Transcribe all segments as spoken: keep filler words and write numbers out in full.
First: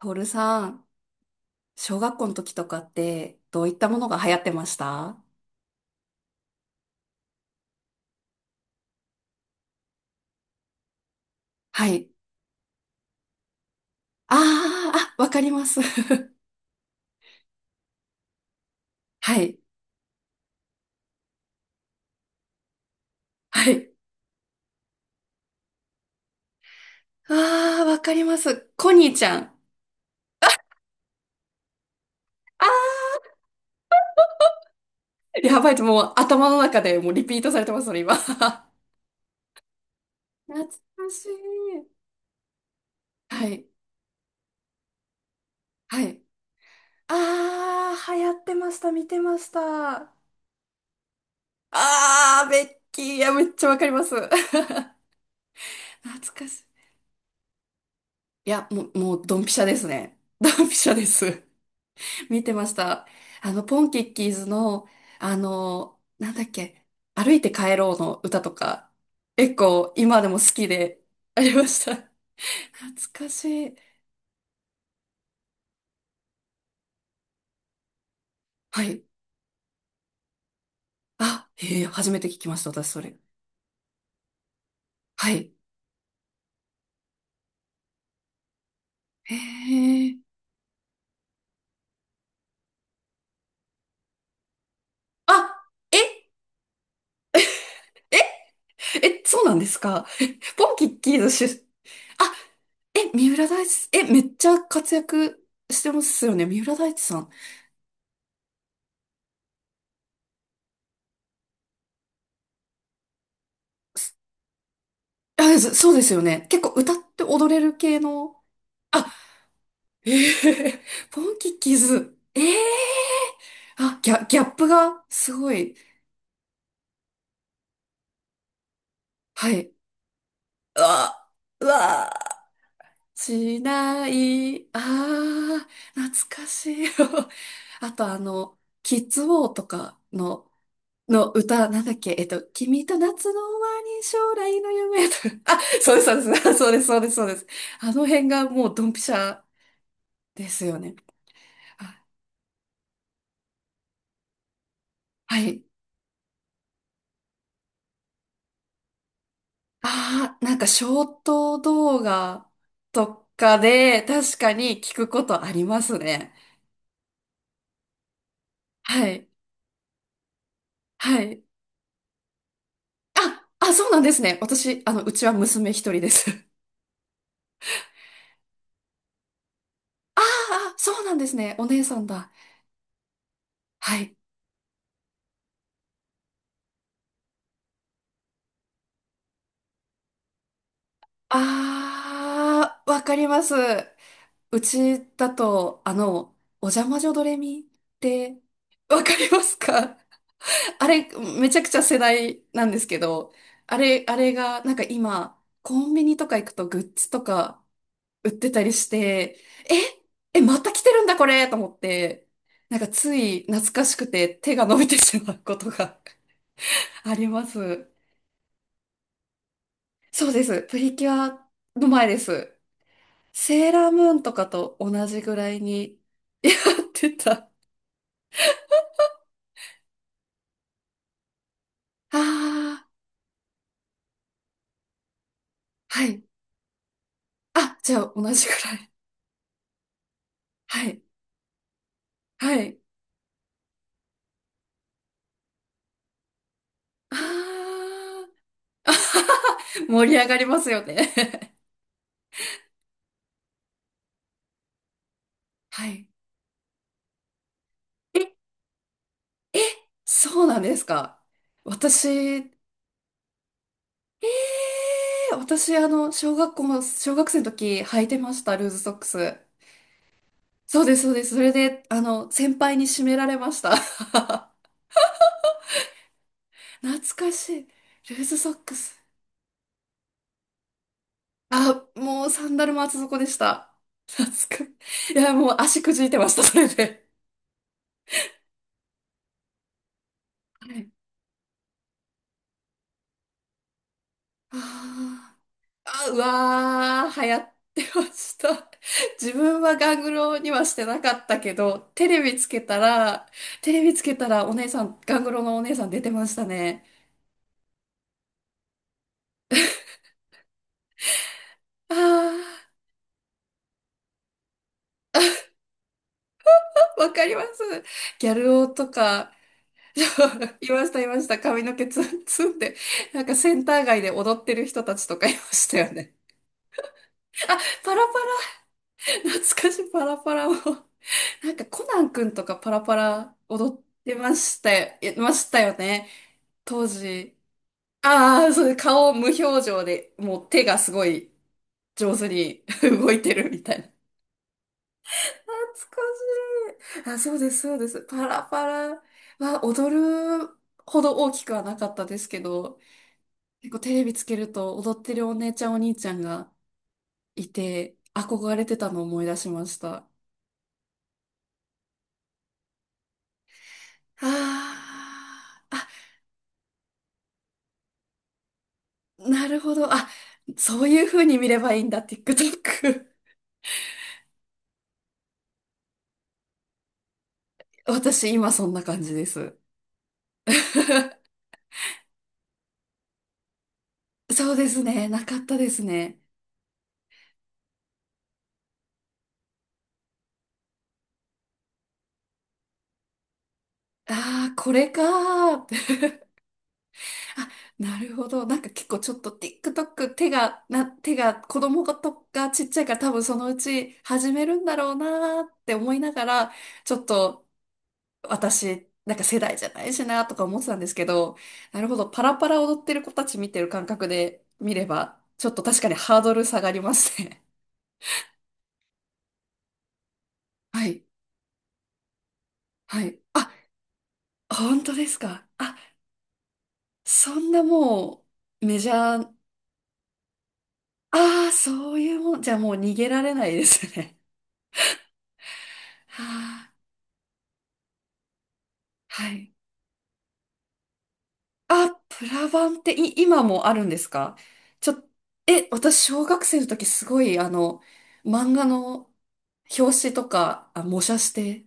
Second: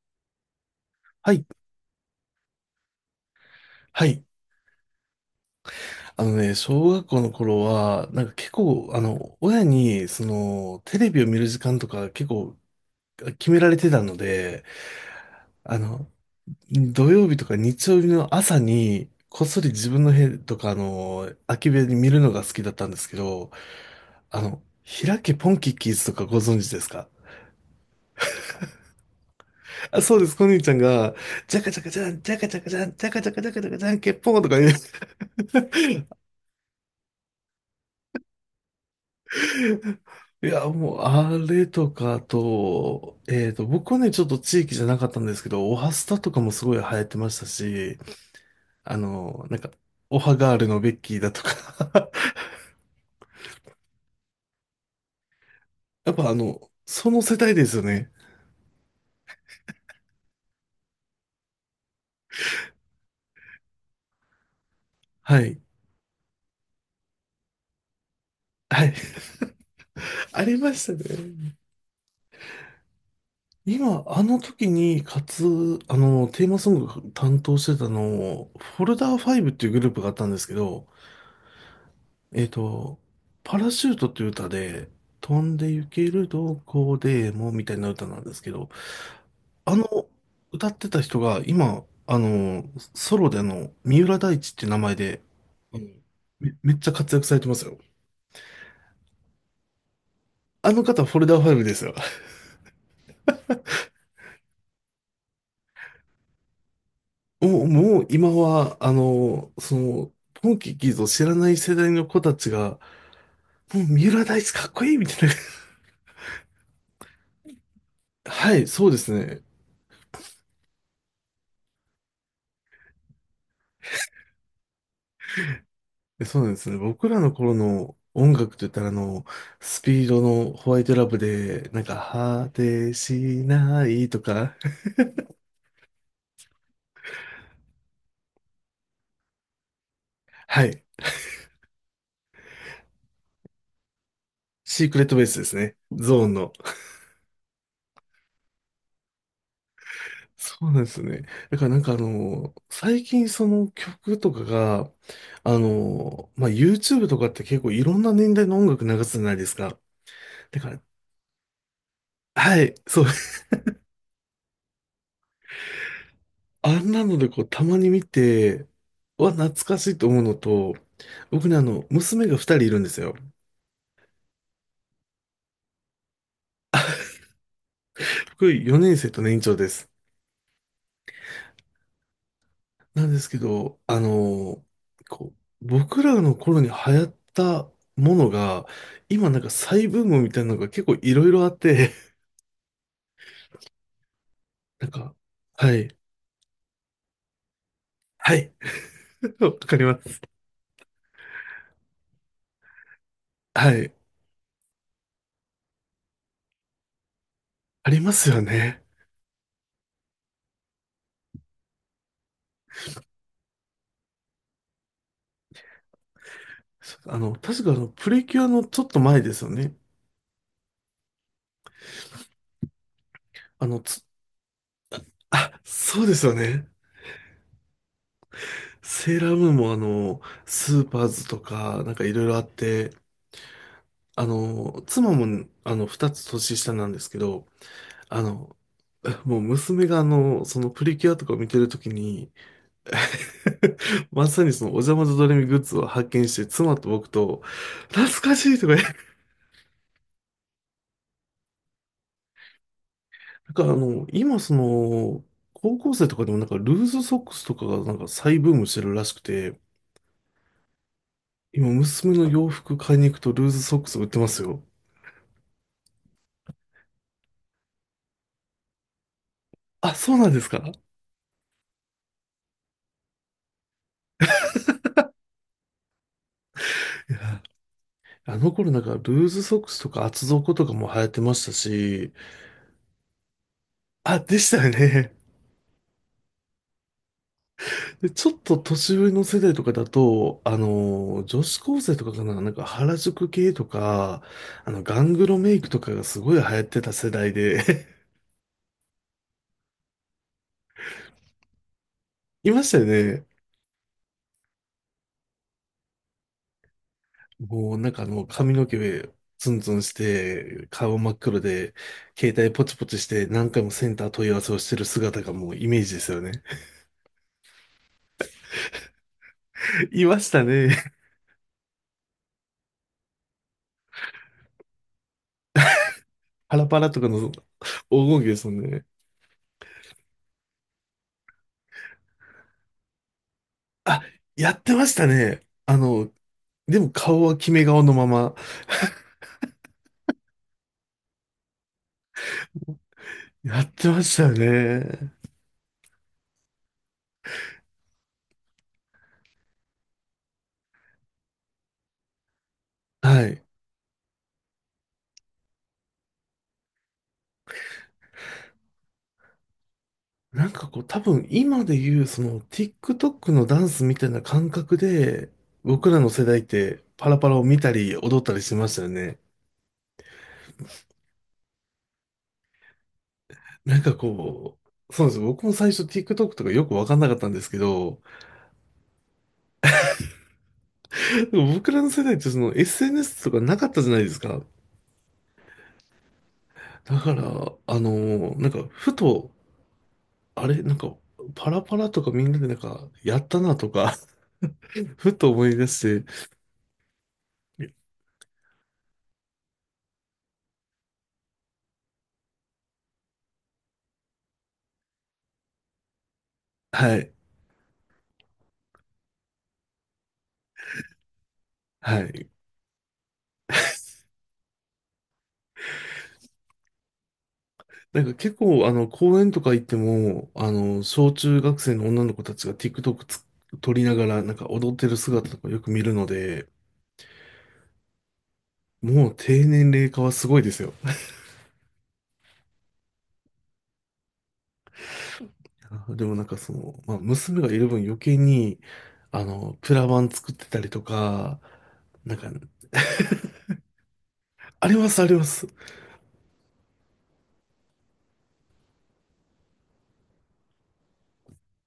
トールさん、はい、小学校の時とかってどういったもはのがい。流行ってました？あのね、小学校の頃は、なんか結構、あの、親に、その、テレビを見る時間はとい。か結構決められてたのあで、ー、あ、わかりまあす。の、土曜日とか日曜日の朝に、はこっい。そり自分の部屋とか、あの、空き部屋に見るのが好きだったんですけど、はい。あの、開けポンキッキーズとかご存知ですか？ あー、わかります。コニーちゃん。あ、そうです。こにちゃんが、ジャカジャカジャン、ジャカジャカジャン、ジあャカジャカジャカジャカジャン、ケッポンとか言う。ー、やばい、もう 頭の中でもうリピートされてます、それ今。懐いかや、もう、しあれい。とか、あと、はえっと、い。僕はね、ちょっと地域じゃなかったんですけど、オハはスタい。とかもすごい流行ってましたあし、ー、流行ってました。あ見てまの、しなんか、た。オハガールのベッキーだとか。 あー、ベッキー。いや、めっちゃわかります。懐 やっぱあかしい。の、その世代ですよね。いや、もう、もう、ドンピシャですね。ドンピシャです。見てました。あの、ポンキッキーズの、あはい。の、なんだっけ、歩いて帰ろうの歌とはか、い。結構今で もあ好りきましたで。ありね。ました。懐かしい。今、あの時に、かつ、あの、テーマソング担当してたの、はフォルい。ダーファイブっていうグループがあったんですけど、あ、へえ、初めて聞えきっました、私と、それ。パラシュートっていう歌で、は飛い。んで行けるどこでもみたいな歌なんですけど、へあの、え。歌ってた人が今、あの、ソロであの、三浦大知って名前で、あ、あのえ、め、めっちゃ活躍されてますよ。え、え、そうなんですか。え、ポあンのキッ方、フキォルーズダーファイ出、ブですよ。あ、え、三浦大知、え、めっちゃ活躍してますよね、三浦大知さん。もう、もう今は、あの、その、ポンキッキーズを知らない世代の子たちが、もう三す、浦大知かっこいいみたいな。あ、そそうですよね。結構歌って踊れる系 の、はい、そうであ、すね。ええ、ポンキッキーズ。ええ、あ、ギャ、ギャップがすごい。え、そうなんですね。僕らの頃の音楽といったら、あの、はい。スピードのホうワイトラブわ、うで、なんか、わ、果てししなないとか、い。ああ、懐かしい。あとあの、キッズウォーとかの、はい。の歌、なんだっけ、えっと、君と夏の終わり、将来のシークレ夢。ットベースで すあ、ね。そうです、そうゾでーンの。す、そうです、そうです、そうです。あの辺がもうドンピシャでそすうよなんでね。すよね。だからなんかああ、の、最近その曲とかが、はあい。の、まあ、YouTube とかって結構いろんな年代の音楽流すじゃないですか。ああ、なんだかから、ショート動画はい、そう。と かで確かに聞くことありますね。あんなのでこう、たまに見て、はい。は懐かしいと思うのと、はい。僕ね、あの、娘が二人いるんですよ。あ、あ、そうなんですね。私、あの、うちは娘一人です。僕よねん生と年長です。ああ、そうなんですね。お姉さんだ。なんですけど、はあい。の、こう、僕らの頃に流行ったものが、今なんか再ブームみたいなのが結構いろいろあって、ああ、わかります。う なんちか、だはと、あい、の、お邪魔女ドレミっはてい、わかりま わすかりか？ます。あれ、めちゃくちゃ世代なんですけど、はあい、れ、あれが、なんか今、コンビニとか行くとグッズとかありま売すっよてたりね。して、え、え、また来てるんだこれと思って、なんかつい懐かしくて手が伸びてしまうことが あありの、ま確かあの、す。プリキュアのちょっと前ですよね。そうです。プリキュアの前です。あセーの、ラーつ、ムーンとかと同じぐらあ、いに そうですよ やね。ってた。あセーラームーンもあの、スーパーズとか、なんかいろいろあっあ、て、あの、妻もあの、は2い。つ年下なんですけど、あ、じゃああ同じぐの、らい。もう娘があの、そのはプリい。キュアとかを見てるときに、はい。まさにそのお邪魔女ドレミグッズを発見して、妻と僕あと、懐かあ。しいとか言って、盛り上がりますよね。なんかあの、今その、高は校い。生とかでもなんかルーズソックスとかがなんかえ、再ブームしてるらしくえ、て、そうなんですか。今私、娘の洋え服買いに行くとルーズソックス売ってますよ。ー、私、あの、小学校の、小学生の時履いてました、ルーズソックス。あ、そうなんですか。いそうです、そうです。それで、あの、先輩に締められました。懐かや、しい。ルーズあソのッ頃クなんかルス。ーズソックスとか厚底とかも流行ってましたあ、し、もうサンダルも厚底でした。あ、でした懐よか、ね。いや、もう足くじいてました、それで。で、ちょっと年上の世代とかだと、あはい。の、女子高生とかかな、なんか原宿系とか、あの、ガングあロメイクとかあ。があ、うすごい流行ってたわ世ー、流代行ってで。 ました。自分はガングロにはしてなかったけど、テレビ ついけましたたよら、ね。テレビつけたらお姉さん、ガングロのお姉さん出てましたね。もうなんかあの、髪の毛ツンツンして、顔真っ黒で、携帯あポチポチして何回もセンター問い合わせをしてる姿がもうイメージですよね。ー、わかります。ギャル男とか、いました いましね。た、いました。髪の毛ツンツンで、なんかセンター街で踊ってる人たちとかいましたよね。パラパラとかの黄パラパ金期ですもんね。ラ、懐かしいパラパラを。なんかコナンくんとかパラパラ踊っあ、てまやしったてましよ、たいまね。したよあね。の、で当も顔時。は決め顔のまま。ああ、そうです。顔無表情で、もう手がすごい上手に 動いてるやみったいな。てましたよね。懐かしい。あ、そうです、そうです。パラパラは踊るほど大きくはなかったですけど、はい。結構テレビつけると踊ってるお姉ちゃんお兄ちゃんがいて、憧れてたのを思い出しました。なんかこう、多分今で言う、その TikTok のダンスみたいなあ感覚で、ーあ、僕らの世代ってパラパラを見たり踊ったりしてましたよね。なるほど。あ、そういう風に見ればいいんだ、TikTok。なんかこう、そうなんですよ。僕も最初 TikTok とかよくわかんなかったんですけ ど、私今そんな感じです。でも僕らの世代ってその エスエヌエス とかなかったじゃないです か。そうですね、なかったですね。だから、あのーなんかふと、あれ、なんかパラパラとかみんなでなんかやったなとか、 ああ、これ かふと思ーいっ出て。して、あ、なるほど。なんか結構ちょっと TikTok 手が、な、手が、子供とがちっちゃいから多分そのうち始めるんだろうなーって思いながら、ちはょっい。と私、なんか世代じゃないしなーとか思ってたんですけど、なるほはど。パい。ラパラ踊ってる子たち見てる感覚で見れば、ちょっと確かにハードル下がりますね。なんか結構、あの、公園とか行っても、あ の、はい、小中学生の女の子たちが は TikTok い。つあ、撮りながら、なんか踊っ本て当るです姿とか。かよくあ、見るので、そんなもうメジもうャー。低年齢化はすごいですよ。ああ、そういうもん。じゃあもう逃げられないですね。あでも なはんかそあ、の、まあ、娘がいる分余計に、あはい。の、プラ板作ってたりとか、あ、なんプか、ラバンってい、今もあるんですか？ありまちす、あょ、ります。え、私、小学生の時すごい、あの、漫画の表紙とか、あ、模写して、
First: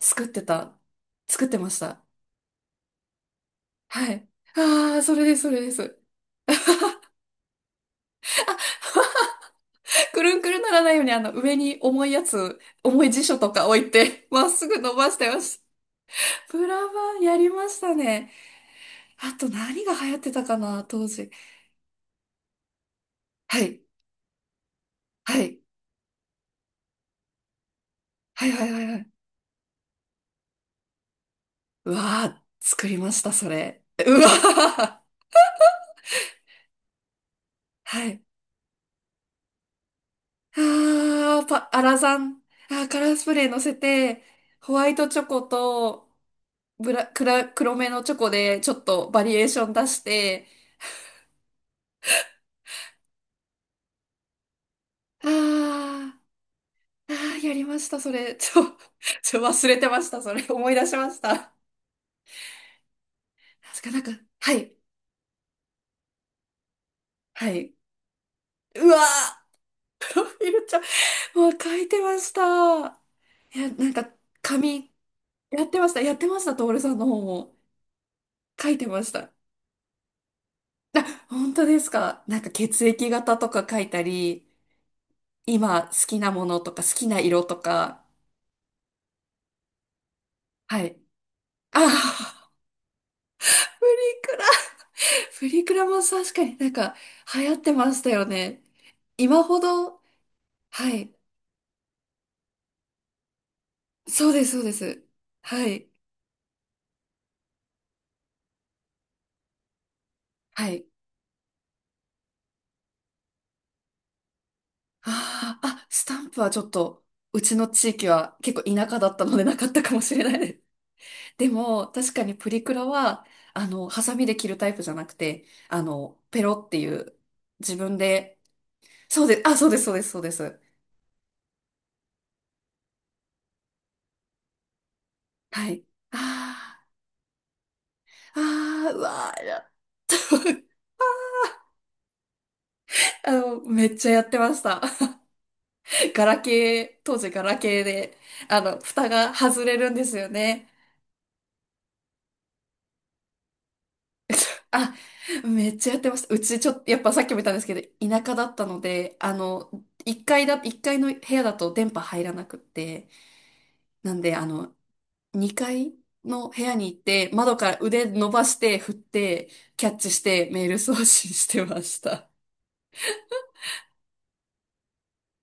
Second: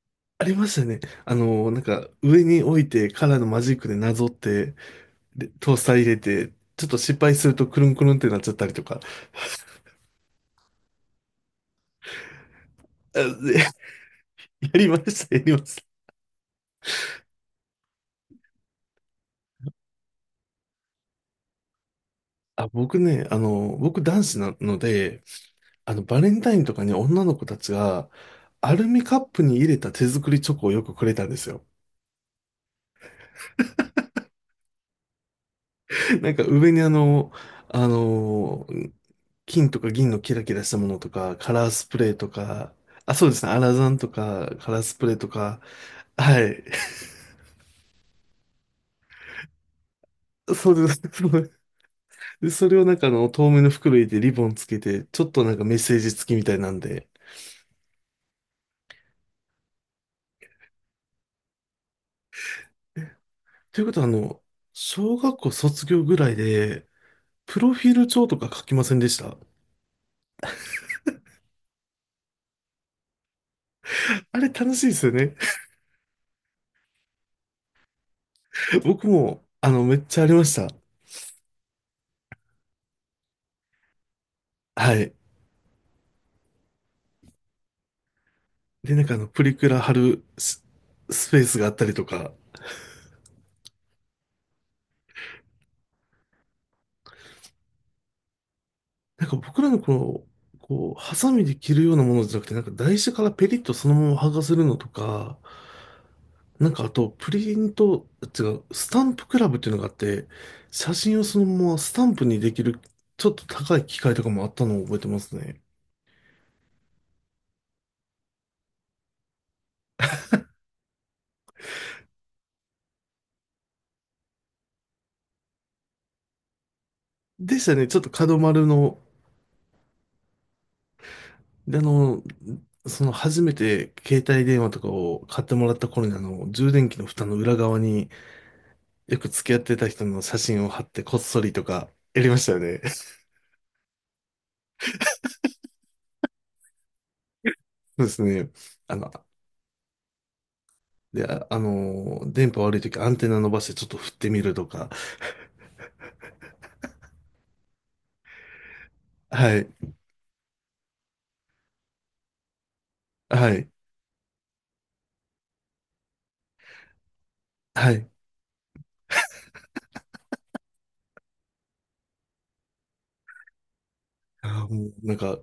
作ってありました、たね。あ作ってまの、しなんた。か、上に置いて、カラーのマジックではなぞい。って、ああ、それです、で、それでトースターす。入れて、ちょっと失敗すると、くるんくるんってなっちゃったりとか。くるんくるんならないように、あの、上に重いやつ、重い辞書あとで か置いて、まっすやぐり伸まばししてた、まやりしました。た。プラバンやりましたね。あと何が流行ってたかな、当時。あ、僕ね、あはの、い。僕男子なので、はい。あの、バレンタインとかに女の子たちが、はいはいアはいルはミい。カップに入れた手作りチョコをよくくれたんですよ。うわー、作りました、それ。うわー。なんか上にあの、あはい。の、金とか銀のキラキラしたものとか、あー、カパ、ラーアスラプレーザとン。か、あー、カラあ、ースそうプですレーね、ア乗ラせザンとて、か、カホラーワイスプトレーチョとコか、と、はい。ブラ、クラ、黒めのチョコで、ちょっとバリエーション出して、そうです。そうです。で、それをなんかあの、透明の袋入れてリボンつけて、ちょあっとなんかメッセージ付きみたいなんで。ー、あー、やりました、それ。ちょ、ちょ、忘れてました、それ。思い出しました。と確いうかこなとんはあか、の、はい。小学校卒業ぐらいで、はプロい。フィール帳とか書きまうせんわでした？ー、フィルちゃん。もう書いてました。いや、なんか、あれ、楽しい紙、ですよね。やってました。やってました。徹さんの方も。書いてま僕した。も、あの、めっちゃありました。あ、本当ですか。なんか血液型とか書いたり、はい。今好きなものとか好きな色とか。で、なんかあの、プリクラ貼るス、はい。スペースがあったりとか、ああ、プリクラ。プリクラも確かになんか流行ってましたよね。なんか今ほ僕らのこど、の、はこう、い。ハサミで切るようなものじゃなくて、なんか台紙からペリッとそのままそう剥がです、せそうるでのとす。か、はい。なんかあと、プリント、違う、スタンプクラブっていうのがあって、はい。写真をそのままスタンプにできる、ちょっと高い機械とかもあったのを覚えてますあね。あ、あ、スタンプはちょっと、うちの地域は結構田舎だったのでなかったかもしれないです。でも、確かにプリクラは、あの、ハサミで切るタイプじゃなくて、あの、ペロっていう、でした自ね。分ちょっとで、角丸のそうです、あ、そうです、そうです、そうです。で、あの、その初めて携帯電話とかを買ってもはらっい。た頃にあの、充あ電器の蓋の裏側にー、あー、うよくわー、付き合っや てた人の写 真を貼ってこっそりとかやりましたよね。あの、めっちゃやってました。ガラケー、当時ガラケーそうでで、すね。あの、あ蓋の、が外れるんですよね。で、あ、あの、電波悪い時アンテナ伸ばしてちょっと振ってみるとか。あ、めっちゃやってました。うちちょっと、やっぱさっきも言ったんですけど、田舎だったので、あはい。の、1階だ、一階の部屋だと電波入らなくって、はい。なんで、あの、にかいの部屋に行って、窓からは腕い。伸ばして、振って、キャッチしてメール送信してました。あー、もうなんか、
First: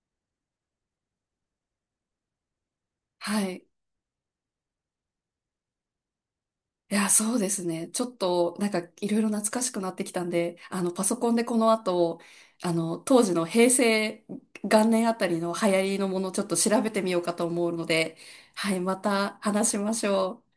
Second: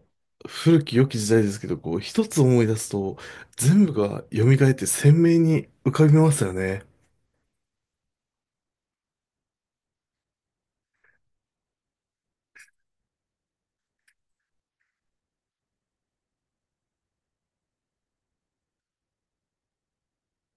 古き良き時代ですけど、こう、一つ思い出すと、はい。全部が蘇って鮮明に浮かびますよね。いや、そうですね。ちょっと、なんか、いろいろ懐かしくなってきたんで、あの、パソコンでこの後、あの、当時の平成元年あたりの流行りのものをちょっと調べてみようかと思うので、はい、また話しましょう。